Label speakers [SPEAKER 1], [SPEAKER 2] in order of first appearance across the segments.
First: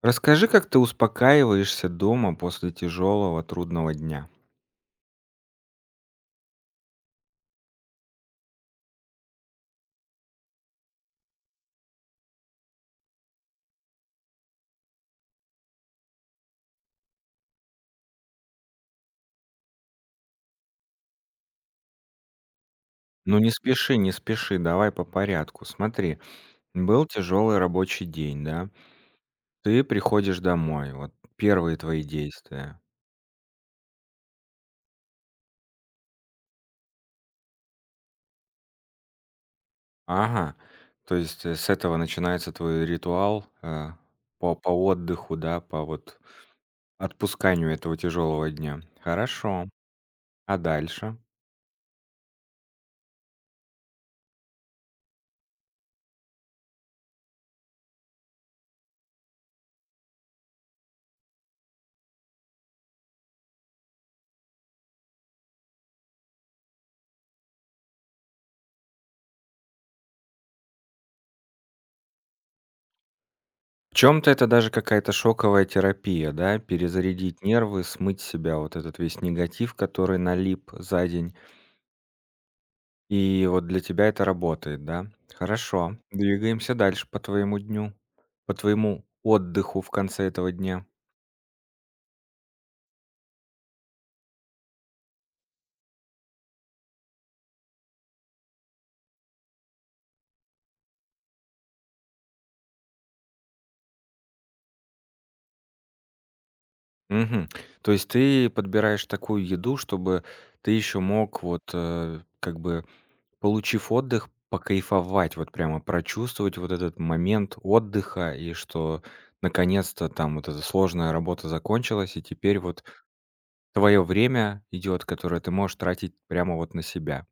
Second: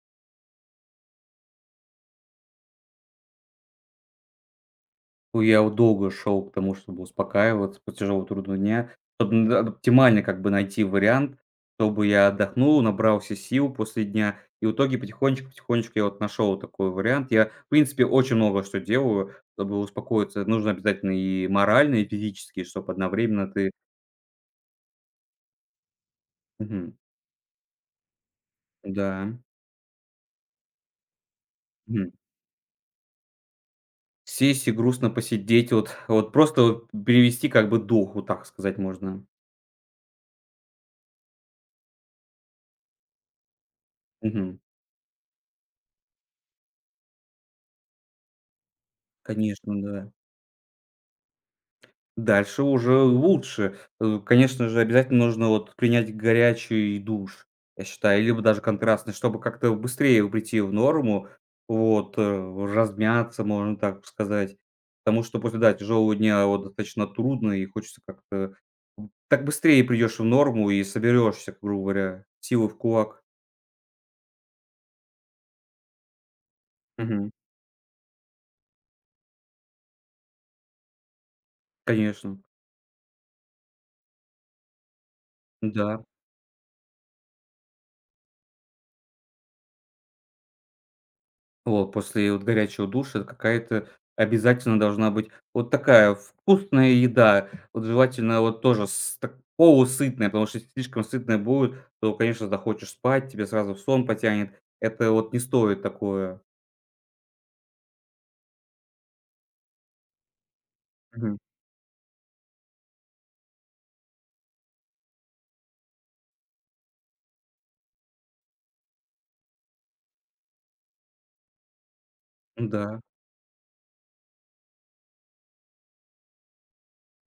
[SPEAKER 1] Расскажи, как ты успокаиваешься дома после тяжелого, трудного дня.
[SPEAKER 2] Ну, я вот долго шел к тому, чтобы успокаиваться после тяжелого трудного дня. Чтоб оптимально как бы найти вариант, чтобы я отдохнул, набрался сил после дня. И в итоге потихонечку-потихонечку я вот нашел такой вариант. Я, в принципе, очень много что делаю, чтобы успокоиться. Нужно обязательно и морально, и физически, чтобы
[SPEAKER 1] Ну не
[SPEAKER 2] одновременно ты.
[SPEAKER 1] спеши, не спеши, давай по порядку. Смотри,
[SPEAKER 2] Мгм.
[SPEAKER 1] был тяжелый рабочий день, да?
[SPEAKER 2] Да.
[SPEAKER 1] Ты приходишь домой, вот первые твои
[SPEAKER 2] Мгм.
[SPEAKER 1] действия.
[SPEAKER 2] Сесть и грустно посидеть, вот просто вот перевести как бы дух, вот так сказать можно.
[SPEAKER 1] Ага, то есть с этого начинается твой ритуал по,
[SPEAKER 2] Мгм.
[SPEAKER 1] по отдыху, да, по вот отпусканию этого тяжелого дня. Хорошо.
[SPEAKER 2] Конечно, да.
[SPEAKER 1] А дальше?
[SPEAKER 2] Дальше уже лучше. Конечно же, обязательно нужно вот принять горячий душ, я считаю, либо даже контрастный, чтобы как-то быстрее прийти в норму. Вот, размяться, можно так сказать. Потому что после, да, тяжелого дня вот достаточно трудно, и хочется как-то так быстрее придешь в норму и соберешься, грубо говоря, силы в кулак.
[SPEAKER 1] В чем то это даже какая-то шоковая терапия, да?
[SPEAKER 2] Мгм.
[SPEAKER 1] Перезарядить нервы, смыть с себя вот этот весь негатив, который налип за день.
[SPEAKER 2] Конечно,
[SPEAKER 1] И вот для тебя это работает, да? Хорошо.
[SPEAKER 2] да.
[SPEAKER 1] Двигаемся дальше по твоему дню, по твоему отдыху в конце этого дня.
[SPEAKER 2] Вот, после вот горячего душа какая-то обязательно должна быть вот такая вкусная еда. Вот желательно вот тоже с так полусытная, потому что если слишком сытная будет, то, конечно, захочешь спать, тебе сразу в сон потянет. Это вот не стоит такое.
[SPEAKER 1] Мгм. То есть ты подбираешь такую еду, чтобы ты еще
[SPEAKER 2] Мгм.
[SPEAKER 1] мог вот, как бы получив отдых, покайфовать, вот прямо прочувствовать вот этот момент отдыха и что наконец-то там вот эта сложная работа закончилась, и теперь вот
[SPEAKER 2] Да,
[SPEAKER 1] твое время идет, которое ты можешь тратить прямо вот на себя.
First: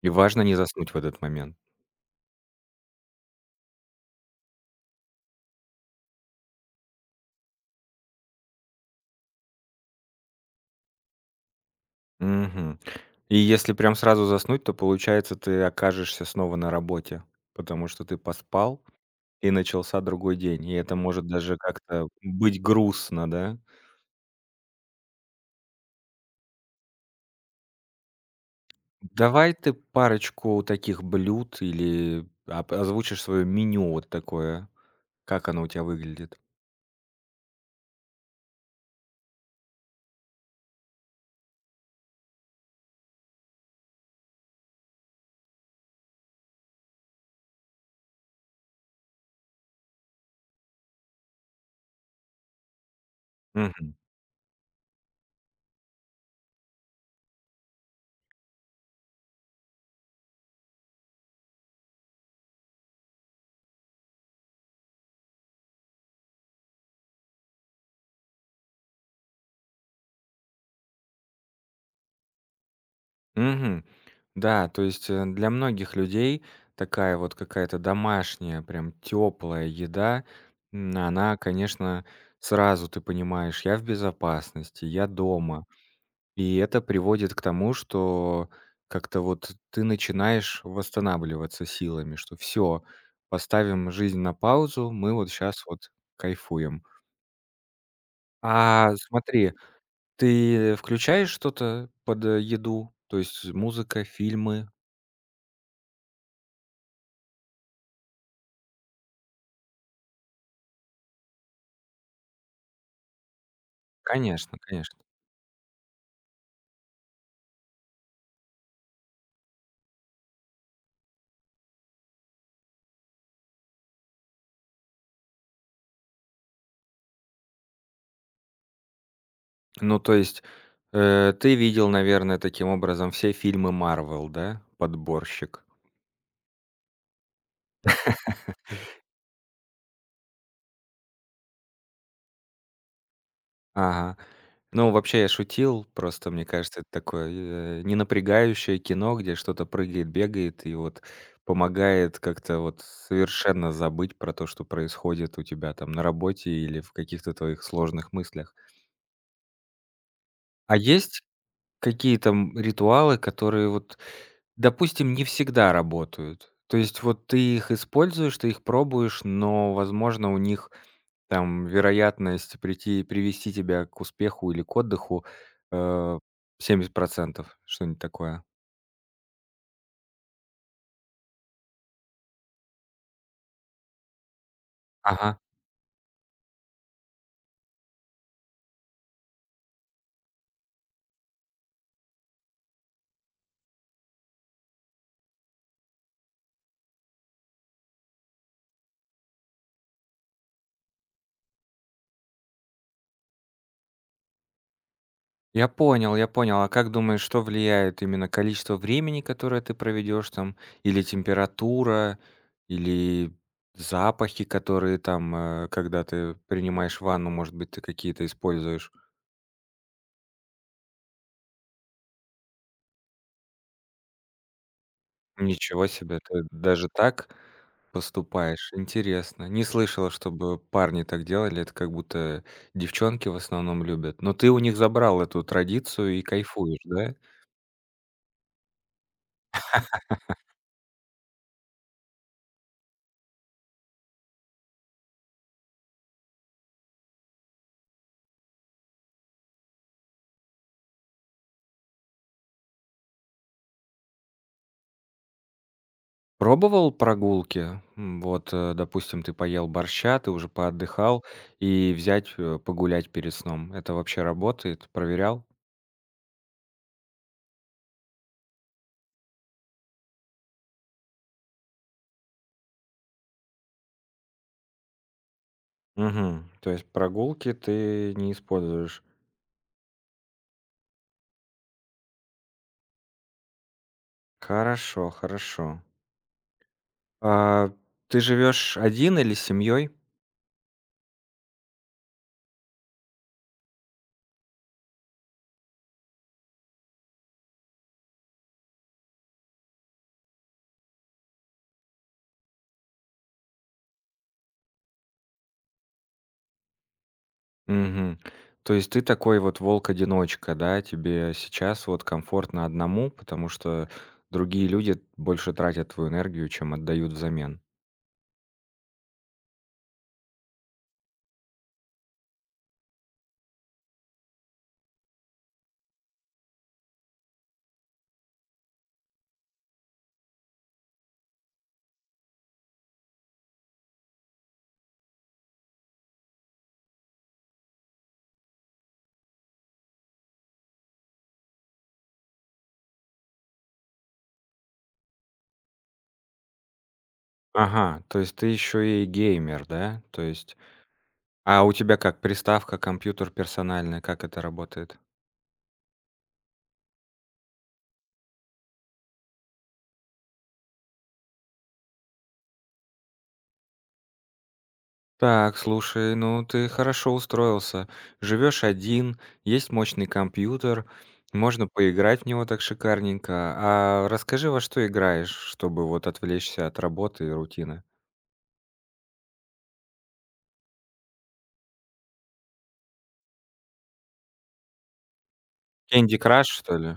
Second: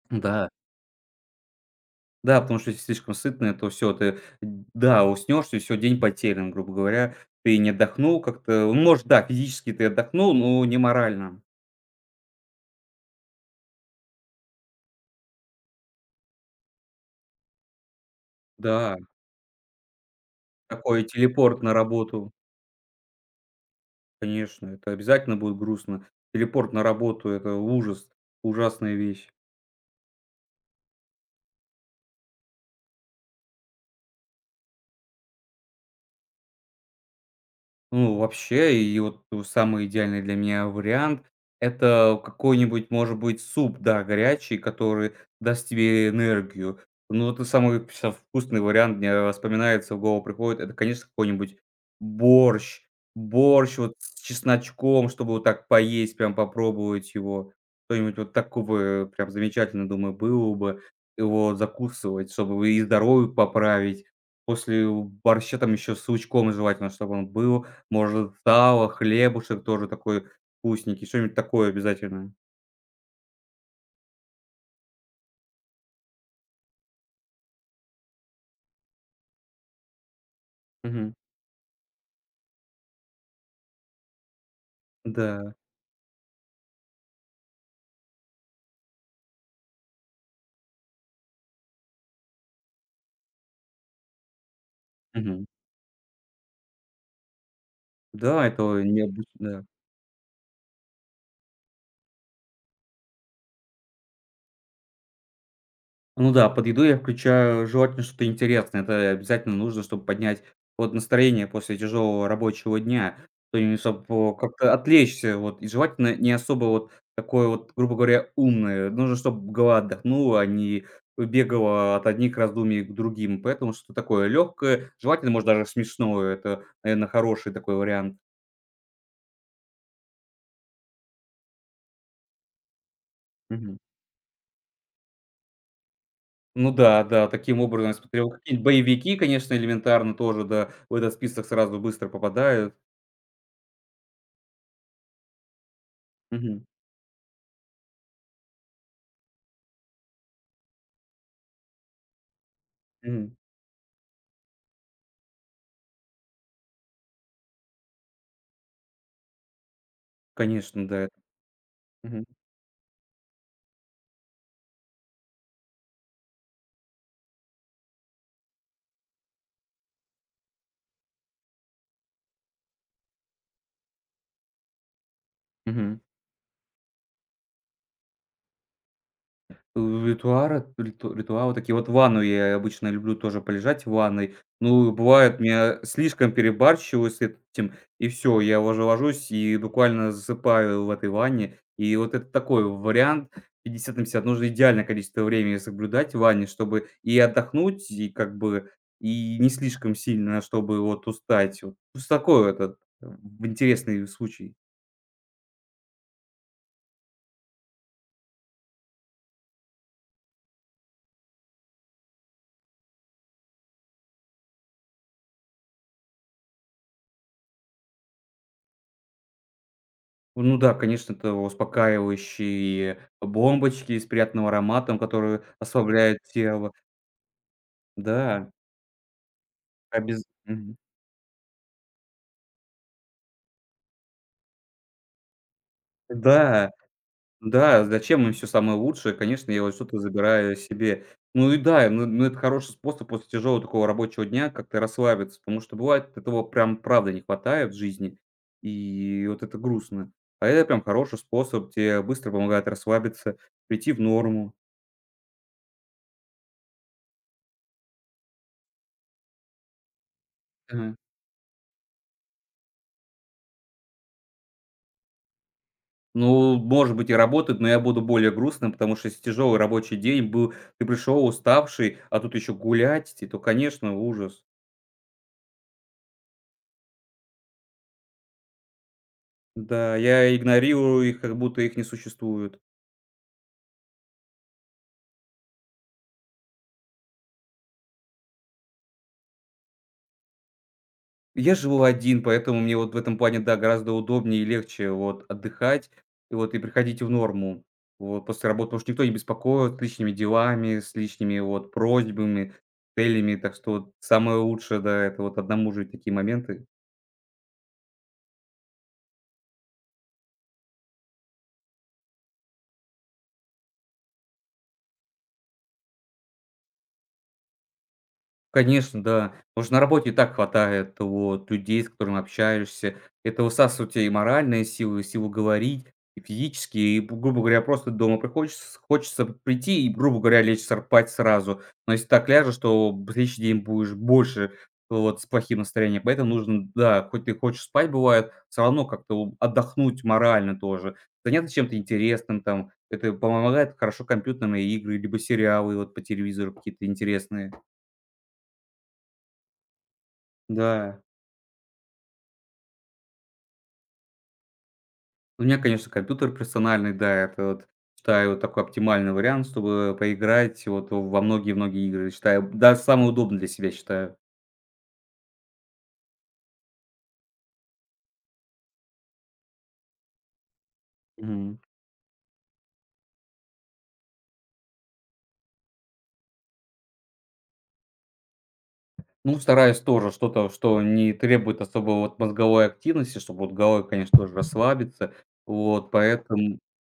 [SPEAKER 1] И важно
[SPEAKER 2] да,
[SPEAKER 1] не заснуть в этот момент.
[SPEAKER 2] да, потому что если слишком сытная, то все ты, да, уснешь, и все день потерян, грубо говоря. Ты не отдохнул как-то. Ну, может, да, физически ты отдохнул, но не морально.
[SPEAKER 1] Мгм. И если прям сразу заснуть, то получается ты окажешься снова на работе, потому что ты поспал
[SPEAKER 2] Да,
[SPEAKER 1] и начался другой день. И это
[SPEAKER 2] такой
[SPEAKER 1] может даже
[SPEAKER 2] телепорт на
[SPEAKER 1] как-то
[SPEAKER 2] работу.
[SPEAKER 1] быть грустно, да?
[SPEAKER 2] Конечно, это обязательно будет грустно. Телепорт на работу — это ужас, ужасная вещь.
[SPEAKER 1] Давай ты парочку таких блюд или об озвучишь свое меню вот такое, как оно у тебя выглядит.
[SPEAKER 2] Ну, вообще, и вот самый идеальный для меня вариант — это какой-нибудь, может быть, суп, да, горячий, который даст тебе энергию. Ну, вот и самый щас вкусный вариант мне вспоминается, в голову приходит — это, конечно, какой-нибудь борщ. Борщ
[SPEAKER 1] Мгм.
[SPEAKER 2] вот с чесночком, чтобы вот так поесть, прям попробовать его. Что-нибудь вот такого прям замечательно, думаю, было бы. Его закусывать, чтобы и здоровье поправить. После борща там еще с лучком желательно, чтобы он был. Может, сало, хлебушек тоже такой вкусненький, что-нибудь такое обязательно.
[SPEAKER 1] Мгм. Да, то есть, для многих людей такая вот какая-то домашняя, прям теплая еда,
[SPEAKER 2] Мгм.
[SPEAKER 1] она, конечно, сразу ты понимаешь: я в безопасности, я
[SPEAKER 2] Да.
[SPEAKER 1] дома. И это приводит к тому, что как-то вот ты начинаешь восстанавливаться силами, что все поставим жизнь на паузу, мы вот
[SPEAKER 2] Мгм.
[SPEAKER 1] сейчас вот кайфуем.
[SPEAKER 2] Да, это
[SPEAKER 1] А
[SPEAKER 2] необычно.
[SPEAKER 1] смотри,
[SPEAKER 2] Да.
[SPEAKER 1] ты включаешь что-то под, еду? То есть музыка, фильмы?
[SPEAKER 2] Ну да, под еду я включаю желательно что-то интересное. Это обязательно нужно, чтобы поднять вот настроение после тяжелого рабочего дня. То есть, чтобы
[SPEAKER 1] Конечно,
[SPEAKER 2] как-то
[SPEAKER 1] конечно.
[SPEAKER 2] отвлечься, вот, и желательно не особо вот такое вот, грубо говоря, умное. Нужно, чтобы голова отдохнула, а не бегала от одних раздумий к другим. Поэтому что-то такое легкое, желательно, может, даже смешное. Это, наверное, хороший такой вариант.
[SPEAKER 1] Ну, то есть, ты видел, наверное, таким образом все фильмы
[SPEAKER 2] Мгм.
[SPEAKER 1] "Марвел", да? Подборщик.
[SPEAKER 2] Ну да, да, таким образом я смотрел. Какие-нибудь боевики, конечно, элементарно тоже, да, в этот список сразу быстро попадают.
[SPEAKER 1] Ага. Ну, вообще я шутил, просто мне
[SPEAKER 2] Мгм.
[SPEAKER 1] кажется, это такое, не напрягающее кино, где что-то прыгает, бегает и вот помогает как-то вот
[SPEAKER 2] Мгм.
[SPEAKER 1] совершенно забыть про то, что происходит у тебя там на работе или в каких-то твоих сложных мыслях. А
[SPEAKER 2] Конечно, да.
[SPEAKER 1] есть
[SPEAKER 2] Мгм.
[SPEAKER 1] какие-то ритуалы, которые вот, допустим, не всегда работают? То есть вот ты их используешь, ты их пробуешь, но, возможно, у них там вероятность прийти привести тебя к успеху или к отдыху,
[SPEAKER 2] Мгм.
[SPEAKER 1] э, 70%, что-нибудь такое.
[SPEAKER 2] У ритуара риту ритуалы такие вот в ванну я обычно люблю тоже полежать в ванной. Ну,
[SPEAKER 1] Ага.
[SPEAKER 2] бывает, меня слишком перебарщиваю с этим, и все я уже ложусь и буквально засыпаю в этой ванне. И вот это такой вариант 50 на пятьдесят. Нужно идеальное количество времени соблюдать в ванне, чтобы и отдохнуть, и как бы и не слишком сильно, чтобы вот устать. Вот с такой вот этот в интересный случай.
[SPEAKER 1] Я понял, я понял. А как думаешь, что влияет именно количество времени, которое ты проведешь там, или температура, или запахи, которые там, когда ты принимаешь ванну, может быть, ты какие-то используешь?
[SPEAKER 2] Ну да, конечно, это успокаивающие бомбочки с приятным ароматом, которые
[SPEAKER 1] Ничего себе,
[SPEAKER 2] ослабляют
[SPEAKER 1] ты
[SPEAKER 2] тело.
[SPEAKER 1] даже так
[SPEAKER 2] Да,
[SPEAKER 1] поступаешь? Интересно. Не слышала,
[SPEAKER 2] обяз
[SPEAKER 1] чтобы
[SPEAKER 2] мгм.
[SPEAKER 1] парни так делали. Это как будто девчонки в основном любят. Но ты у них забрал эту традицию и
[SPEAKER 2] Да,
[SPEAKER 1] кайфуешь, да?
[SPEAKER 2] да, зачем им все самое лучшее? Конечно, я вот что-то забираю себе. Ну и да, ну это хороший способ после тяжелого такого рабочего дня как-то расслабиться, потому что бывает этого прям правда не хватает в жизни, и вот это грустно. А это прям хороший способ, тебе быстро помогает расслабиться, прийти в норму.
[SPEAKER 1] Пробовал прогулки? Вот, допустим, ты поел борща, ты уже
[SPEAKER 2] Да.
[SPEAKER 1] поотдыхал, и взять погулять перед сном. Это вообще работает? Проверял?
[SPEAKER 2] Ну, может быть, и работают, но я буду более грустным, потому что если тяжелый рабочий день был, ты пришел уставший, а тут еще гулять, и то, конечно, ужас.
[SPEAKER 1] Угу. То есть прогулки ты не используешь.
[SPEAKER 2] Да, я игнорирую их, как будто их не существует.
[SPEAKER 1] Хорошо, хорошо. А ты живешь один или с семьей?
[SPEAKER 2] Я живу один, поэтому мне вот в этом плане, да, гораздо удобнее и легче вот отдыхать, и вот и приходить в норму. Вот после работы, потому что никто не беспокоит с лишними делами, с лишними вот просьбами, целями, так что вот самое лучшее, да, это вот одному жить такие моменты.
[SPEAKER 1] Мгм. То есть ты такой вот волк-одиночка, да? Тебе сейчас вот комфортно одному, потому что другие люди больше тратят твою энергию, чем отдают взамен.
[SPEAKER 2] Конечно, да. Потому что на работе и так хватает вот людей, с которыми общаешься. Это высасывает у тебя и моральные силы, и силу говорить, и физические. И, грубо говоря, просто дома приходишь, с хочется прийти и, грубо говоря, лечь сра спать сразу. Но если так ляжешь, то б следующий день будешь больше вот с плохим настроением. Поэтому нужно, да, хоть ты хочешь спать, бывает, все равно как-то у отдохнуть морально тоже, заняться чем-то интересным там. Это помогает хорошо компьютерные игры либо сериалы вот по телевизору какие-то интересные.
[SPEAKER 1] Ага, то есть ты еще и геймер, да? То есть
[SPEAKER 2] Да.
[SPEAKER 1] а у тебя как, приставка, компьютер персональный, как это работает?
[SPEAKER 2] У меня, конечно, компьютер персональный, да, это вот считаю вот такой оптимальный вариант, чтобы поиграть вот во многие-многие игры. Считаю, да, самый удобный для себя считаю.
[SPEAKER 1] Так, слушай, ну ты хорошо устроился. Живешь один, есть мощный компьютер,
[SPEAKER 2] Мгм.
[SPEAKER 1] можно поиграть в него так шикарненько. А расскажи, во что играешь, чтобы вот отвлечься от работы и рутины?
[SPEAKER 2] Ну, стараюсь тоже что-то, что не требует особо вот мозговой активности, чтобы вот головой, конечно, тоже расслабиться. Вот,
[SPEAKER 1] Кенди Краш,
[SPEAKER 2] поэтому,
[SPEAKER 1] что ли?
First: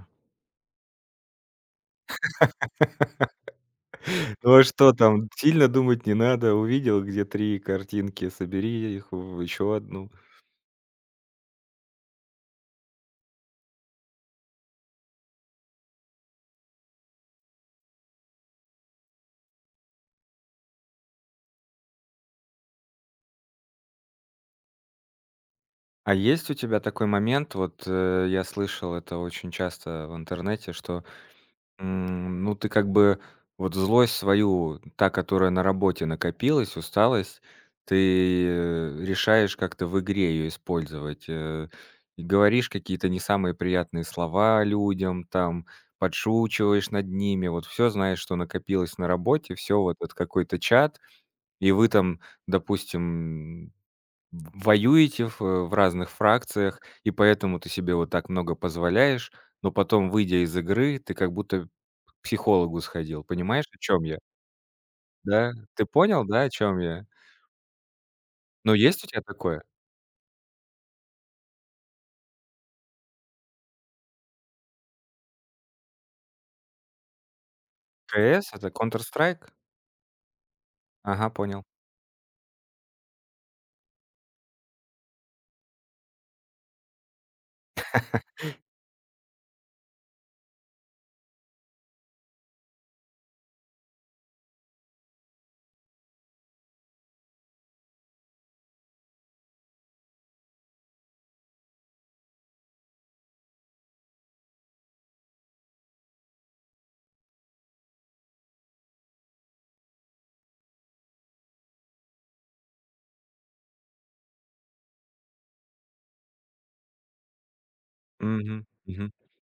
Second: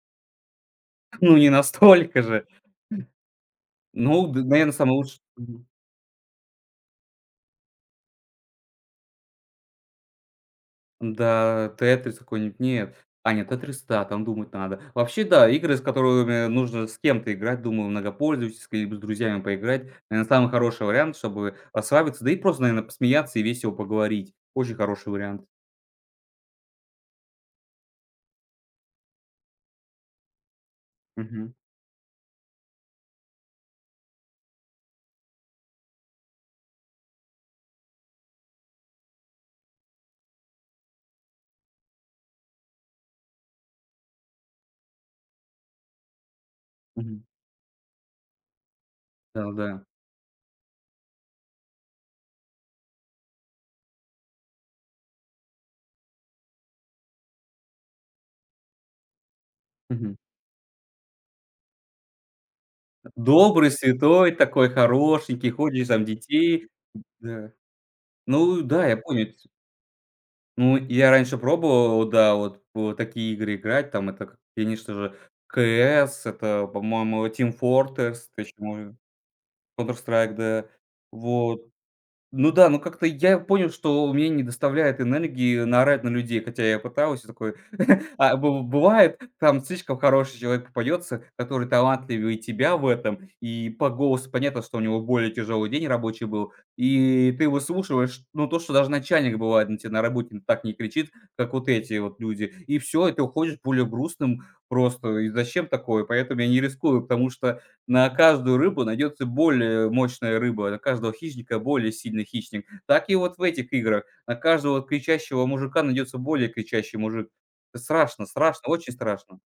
[SPEAKER 2] ну, не настолько же. Ну, наверное,
[SPEAKER 1] Ну а
[SPEAKER 2] наверно, самый
[SPEAKER 1] что
[SPEAKER 2] лучший.
[SPEAKER 1] там? Сильно думать не надо. Увидел, где 3 картинки, собери их в еще одну.
[SPEAKER 2] Да, "Тетрис" какой-нибудь, нет. А, нет, "Тетрис", да, там думать надо. Вообще, да, игры, с которыми нужно с кем-то играть, думаю, многопользовательские, либо с друзьями поиграть. Наверное, самый хороший вариант, чтобы расслабиться, да и просто, наверное, посмеяться и весело поговорить. Очень хороший вариант.
[SPEAKER 1] А есть у тебя такой момент? Вот, я слышал это очень часто в интернете, что
[SPEAKER 2] Мгм,
[SPEAKER 1] М, ну, ты как бы вот злость свою, та, которая на работе накопилась, усталость, ты, решаешь как-то в игре ее использовать. И говоришь какие-то не самые приятные слова людям, там, подшучиваешь над
[SPEAKER 2] мгм.
[SPEAKER 1] ними. Вот все знаешь, что накопилось на работе,
[SPEAKER 2] Да-да.
[SPEAKER 1] все вот этот какой-то чат, и вы там, допустим, воюете в разных фракциях, и поэтому ты себе вот так много позволяешь, но потом,
[SPEAKER 2] Мгм.
[SPEAKER 1] выйдя из игры, ты как будто к психологу сходил. Понимаешь,
[SPEAKER 2] Добрый,
[SPEAKER 1] о чем я?
[SPEAKER 2] святой такой,
[SPEAKER 1] Да?
[SPEAKER 2] хорошенький,
[SPEAKER 1] Ты
[SPEAKER 2] ходишь, там
[SPEAKER 1] понял, да, о
[SPEAKER 2] детей.
[SPEAKER 1] чем я?
[SPEAKER 2] Да. Ну
[SPEAKER 1] Но
[SPEAKER 2] да, я
[SPEAKER 1] есть у тебя
[SPEAKER 2] понял.
[SPEAKER 1] такое?
[SPEAKER 2] Ну, я раньше пробовал, да, вот в такие игры играть. Там это, к конечно же, К.С. это, по-моему, Team Fortress,
[SPEAKER 1] КС- это
[SPEAKER 2] точнее,
[SPEAKER 1] Counter Strike?
[SPEAKER 2] Counter-Strike, да.
[SPEAKER 1] Ага, понял.
[SPEAKER 2] Вот. Ну да, ну как-то я понял, что мне не доставляет энергии наорать на людей, хотя я пытаюсь, я такой а бывает, там слишком хороший человек попадется, который талантливее тебя в этом, и по голосу понятно, что у него более тяжелый день рабочий был, и ты выслушиваешь, ну, то, что даже начальник, бывает, на тебя на работе так не кричит, как вот эти вот люди, и все, и ты уходишь более грустным просто, и зачем такое? Поэтому я не рискую, потому что на каждую рыбу найдется более мощная рыба, на каждого хищника более сильный хищник. Так и вот в этих играх. На каждого кричащего мужика найдется более кричащий мужик. Страшно,
[SPEAKER 1] Мгм.
[SPEAKER 2] страшно, очень
[SPEAKER 1] Мгм.
[SPEAKER 2] страшно.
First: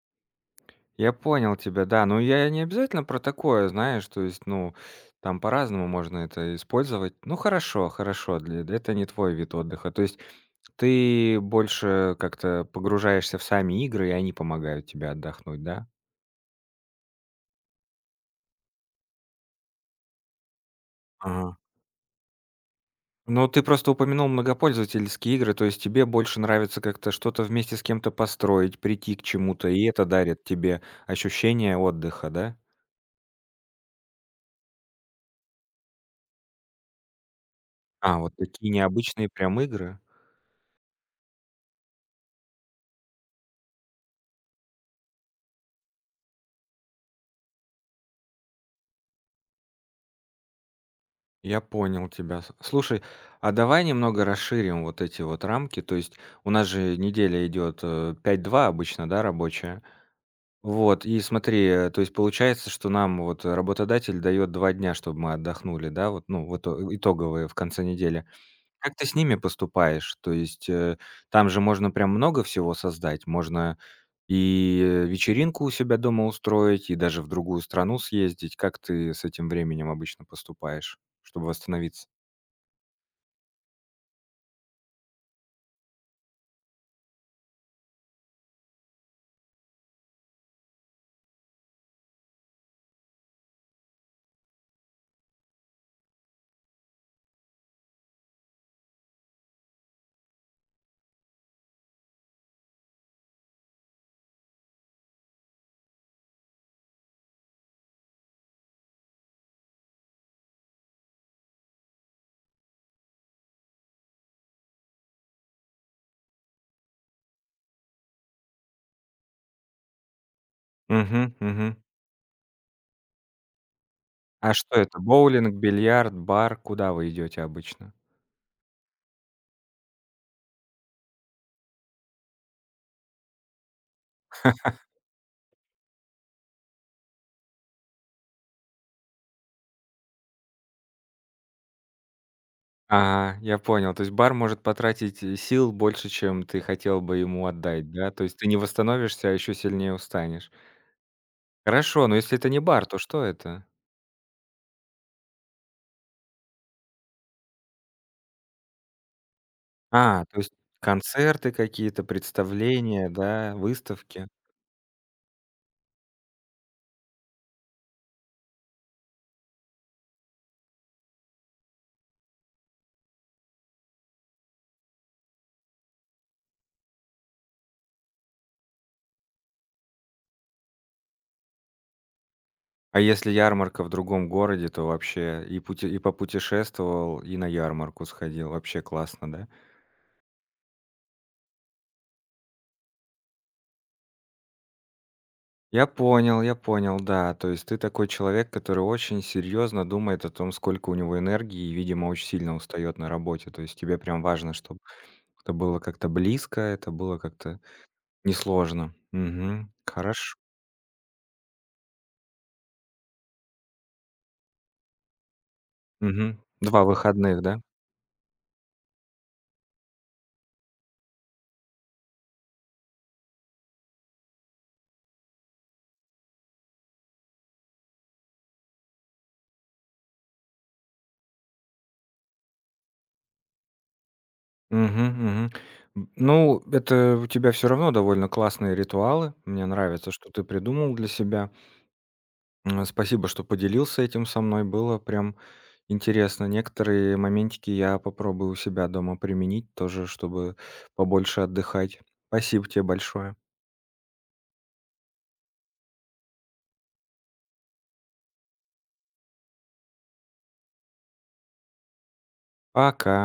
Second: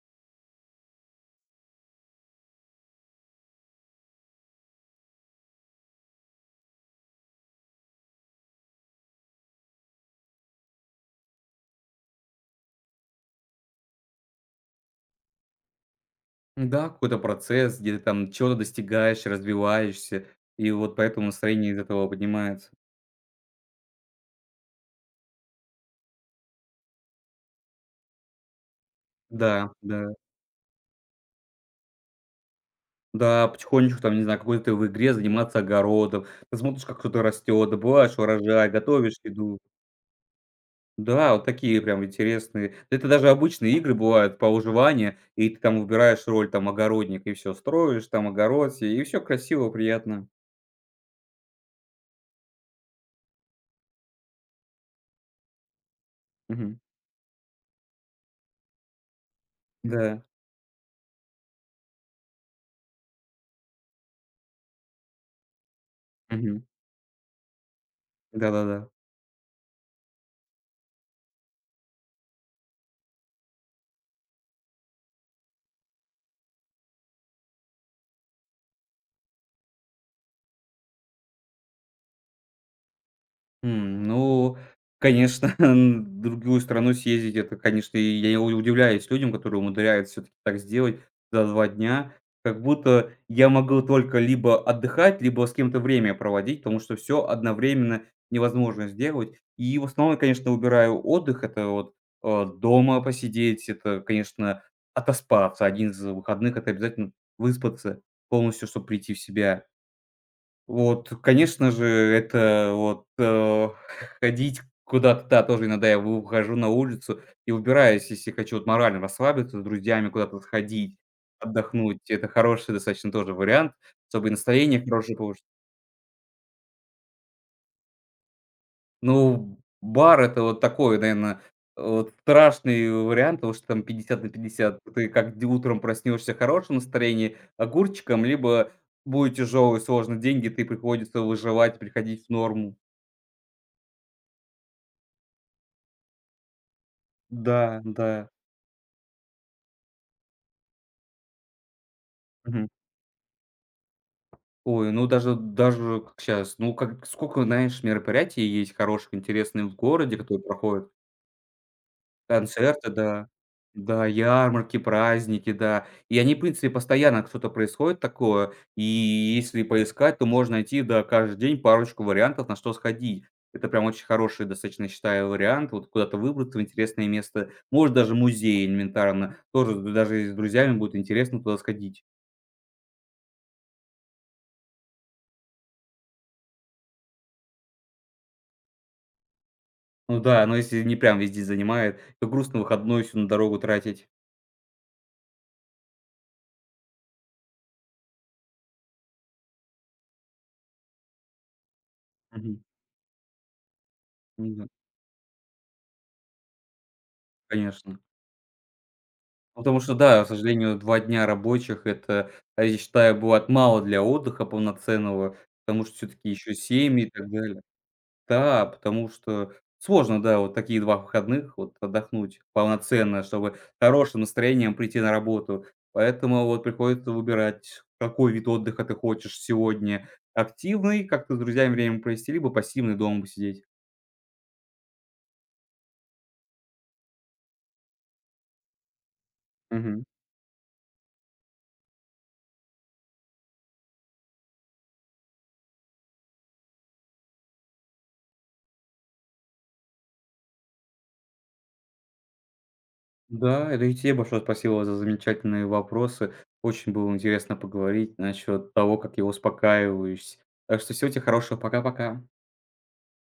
[SPEAKER 1] Я понял тебя, да. Ну, я не обязательно про такое, знаешь, то есть, ну, там по-разному можно это использовать. Ну, хорошо, хорошо, для это не твой вид отдыха. То есть ты больше как-то погружаешься в сами игры, и они помогают тебе отдохнуть, да?
[SPEAKER 2] Да, какой-то процесс, где ты там чего-то достигаешь, развиваешься, и вот поэтому
[SPEAKER 1] Ага.
[SPEAKER 2] настроение из этого поднимается.
[SPEAKER 1] Ну, ты просто упомянул многопользовательские игры, то есть тебе больше нравится как-то что-то вместе с кем-то построить, прийти к чему-то,
[SPEAKER 2] Да,
[SPEAKER 1] и это
[SPEAKER 2] да.
[SPEAKER 1] дарит тебе ощущение отдыха, да?
[SPEAKER 2] Да, потихонечку там, не знаю, какой-то в игре заниматься огородом. Ты смотришь, как кто-то растет,
[SPEAKER 1] А,
[SPEAKER 2] добываешь
[SPEAKER 1] вот
[SPEAKER 2] урожай,
[SPEAKER 1] такие
[SPEAKER 2] готовишь
[SPEAKER 1] необычные прям
[SPEAKER 2] еду.
[SPEAKER 1] игры.
[SPEAKER 2] Да, вот такие прям интересные. Это даже обычные игры бывают по выживанию, и ты там выбираешь роль там огородник и все строишь там огород и все красиво, приятно.
[SPEAKER 1] Я понял тебя. Слушай, а давай немного расширим вот эти вот рамки. То есть у нас
[SPEAKER 2] Мгм.
[SPEAKER 1] же неделя идет 5-2 обычно, да, рабочая.
[SPEAKER 2] Да.
[SPEAKER 1] Вот, и смотри, то есть получается, что нам вот работодатель дает 2 дня, чтобы мы отдохнули, да, вот, ну,
[SPEAKER 2] Мгм.
[SPEAKER 1] вот итоговые в конце недели.
[SPEAKER 2] Да-да-да.
[SPEAKER 1] Как ты с ними поступаешь? То есть там же можно прям много всего создать. Можно и вечеринку у себя дома устроить, и даже в другую страну съездить. Как ты с этим временем обычно поступаешь, чтобы восстановиться?
[SPEAKER 2] Ну, конечно, в другую страну съездить — это, конечно, и я у удивляюсь людям, которые умудряются все таки так сделать за 2 дня. Как будто я могу только либо отдыхать, либо с кем-то время проводить, потому что все одновременно невозможно сделать. И в основном конечно, выбираю отдых. Это вот, дома посидеть, это, конечно, отоспаться. Один из выходных — это обязательно выспаться полностью, чтобы прийти в себя. Вот, конечно же, это вот, ходить куда-то, да, тоже иногда я выхожу на улицу и убираюсь, если хочу вот морально расслабиться, с друзьями куда-то сходить,
[SPEAKER 1] Мгм, мгм.
[SPEAKER 2] отдохнуть. Это хороший достаточно тоже вариант, чтобы и
[SPEAKER 1] А что
[SPEAKER 2] настроение
[SPEAKER 1] это?
[SPEAKER 2] хорошее повыш.
[SPEAKER 1] Боулинг, бильярд, бар? Куда вы идете обычно?
[SPEAKER 2] Ну, бар — это вот такой, наверное, вот страшный вариант, потому что там 50 на 50. Ты как д утром проснешься в хорошем настроении, огурчиком, либо будет тяжелый, сложный день, где ты приходится выживать, приходить в норму.
[SPEAKER 1] Ага, я понял. То есть бар может потратить, сил больше, чем ты хотел бы ему
[SPEAKER 2] Да,
[SPEAKER 1] отдать, да? То
[SPEAKER 2] да.
[SPEAKER 1] есть ты не восстановишься, а еще сильнее устанешь. Хорошо, но если это не
[SPEAKER 2] Мгм.
[SPEAKER 1] бар, то что это?
[SPEAKER 2] Ой, ну даже как щас, ну как сколько, знаешь, мероприятий есть хороших, интересных в городе,
[SPEAKER 1] А, то
[SPEAKER 2] которые
[SPEAKER 1] есть
[SPEAKER 2] проходят.
[SPEAKER 1] концерты какие-то,
[SPEAKER 2] Концерты,
[SPEAKER 1] представления,
[SPEAKER 2] да.
[SPEAKER 1] да,
[SPEAKER 2] Да,
[SPEAKER 1] выставки.
[SPEAKER 2] ярмарки, праздники, да. И они, в принципе, постоянно что-то происходит такое. И если поискать, то можно найти, да, каждый день парочку вариантов, на что сходить. Это прям очень хороший, достаточно считаю, вариант. Вот куда-то выбраться в интересное место. Может, даже музей элементарно. Тоже даже с друзьями будет интересно туда сходить.
[SPEAKER 1] А если ярмарка в другом городе, то вообще и пути и попутешествовал, и на ярмарку сходил. Вообще классно, да?
[SPEAKER 2] Ну да, но если не прям везде занимает, то грустно выходной всю на дорогу тратить.
[SPEAKER 1] Я понял, да. То есть ты такой человек, который очень серьезно думает о том, сколько у него энергии и, видимо, очень сильно
[SPEAKER 2] Мгм.
[SPEAKER 1] устает на работе. То есть тебе прям
[SPEAKER 2] Ну
[SPEAKER 1] важно,
[SPEAKER 2] да,
[SPEAKER 1] чтобы это было как-то близко, это было как-то
[SPEAKER 2] конечно.
[SPEAKER 1] несложно.
[SPEAKER 2] Ну,
[SPEAKER 1] Мгм.
[SPEAKER 2] потому что да, к
[SPEAKER 1] Хорошо.
[SPEAKER 2] сожалению, 2 дня рабочих — это, а я считаю, бывает мало для отдыха полноценного, потому что все таки
[SPEAKER 1] Мгм.
[SPEAKER 2] еще
[SPEAKER 1] Два
[SPEAKER 2] семьи и так
[SPEAKER 1] выходных, да?
[SPEAKER 2] далее. Да, потому что сложно, да, вот такие 2 выходных вот отдохнуть полноценно, чтобы хорошим настроением прийти на работу. Поэтому вот приходится выбирать, какой вид отдыха ты хочешь сегодня: активный, как ты с друзьями время провести, либо пассивный, дома посидеть.
[SPEAKER 1] Мгм, мгм. Ну, это у тебя все равно довольно классные ритуалы. Мне
[SPEAKER 2] Мгм.
[SPEAKER 1] нравится, что ты придумал для себя. Спасибо, что поделился этим со мной. Было прям интересно. Некоторые моментики я попробую у себя дома применить тоже, чтобы побольше отдыхать. Спасибо тебе большое.
[SPEAKER 2] Да, это и тебе большое спасибо за замечательные вопросы. Очень было интересно поговорить насчет того, как я успокаиваюсь. Так что всего тебе хорошего. Пока-пока.
[SPEAKER 1] Пока.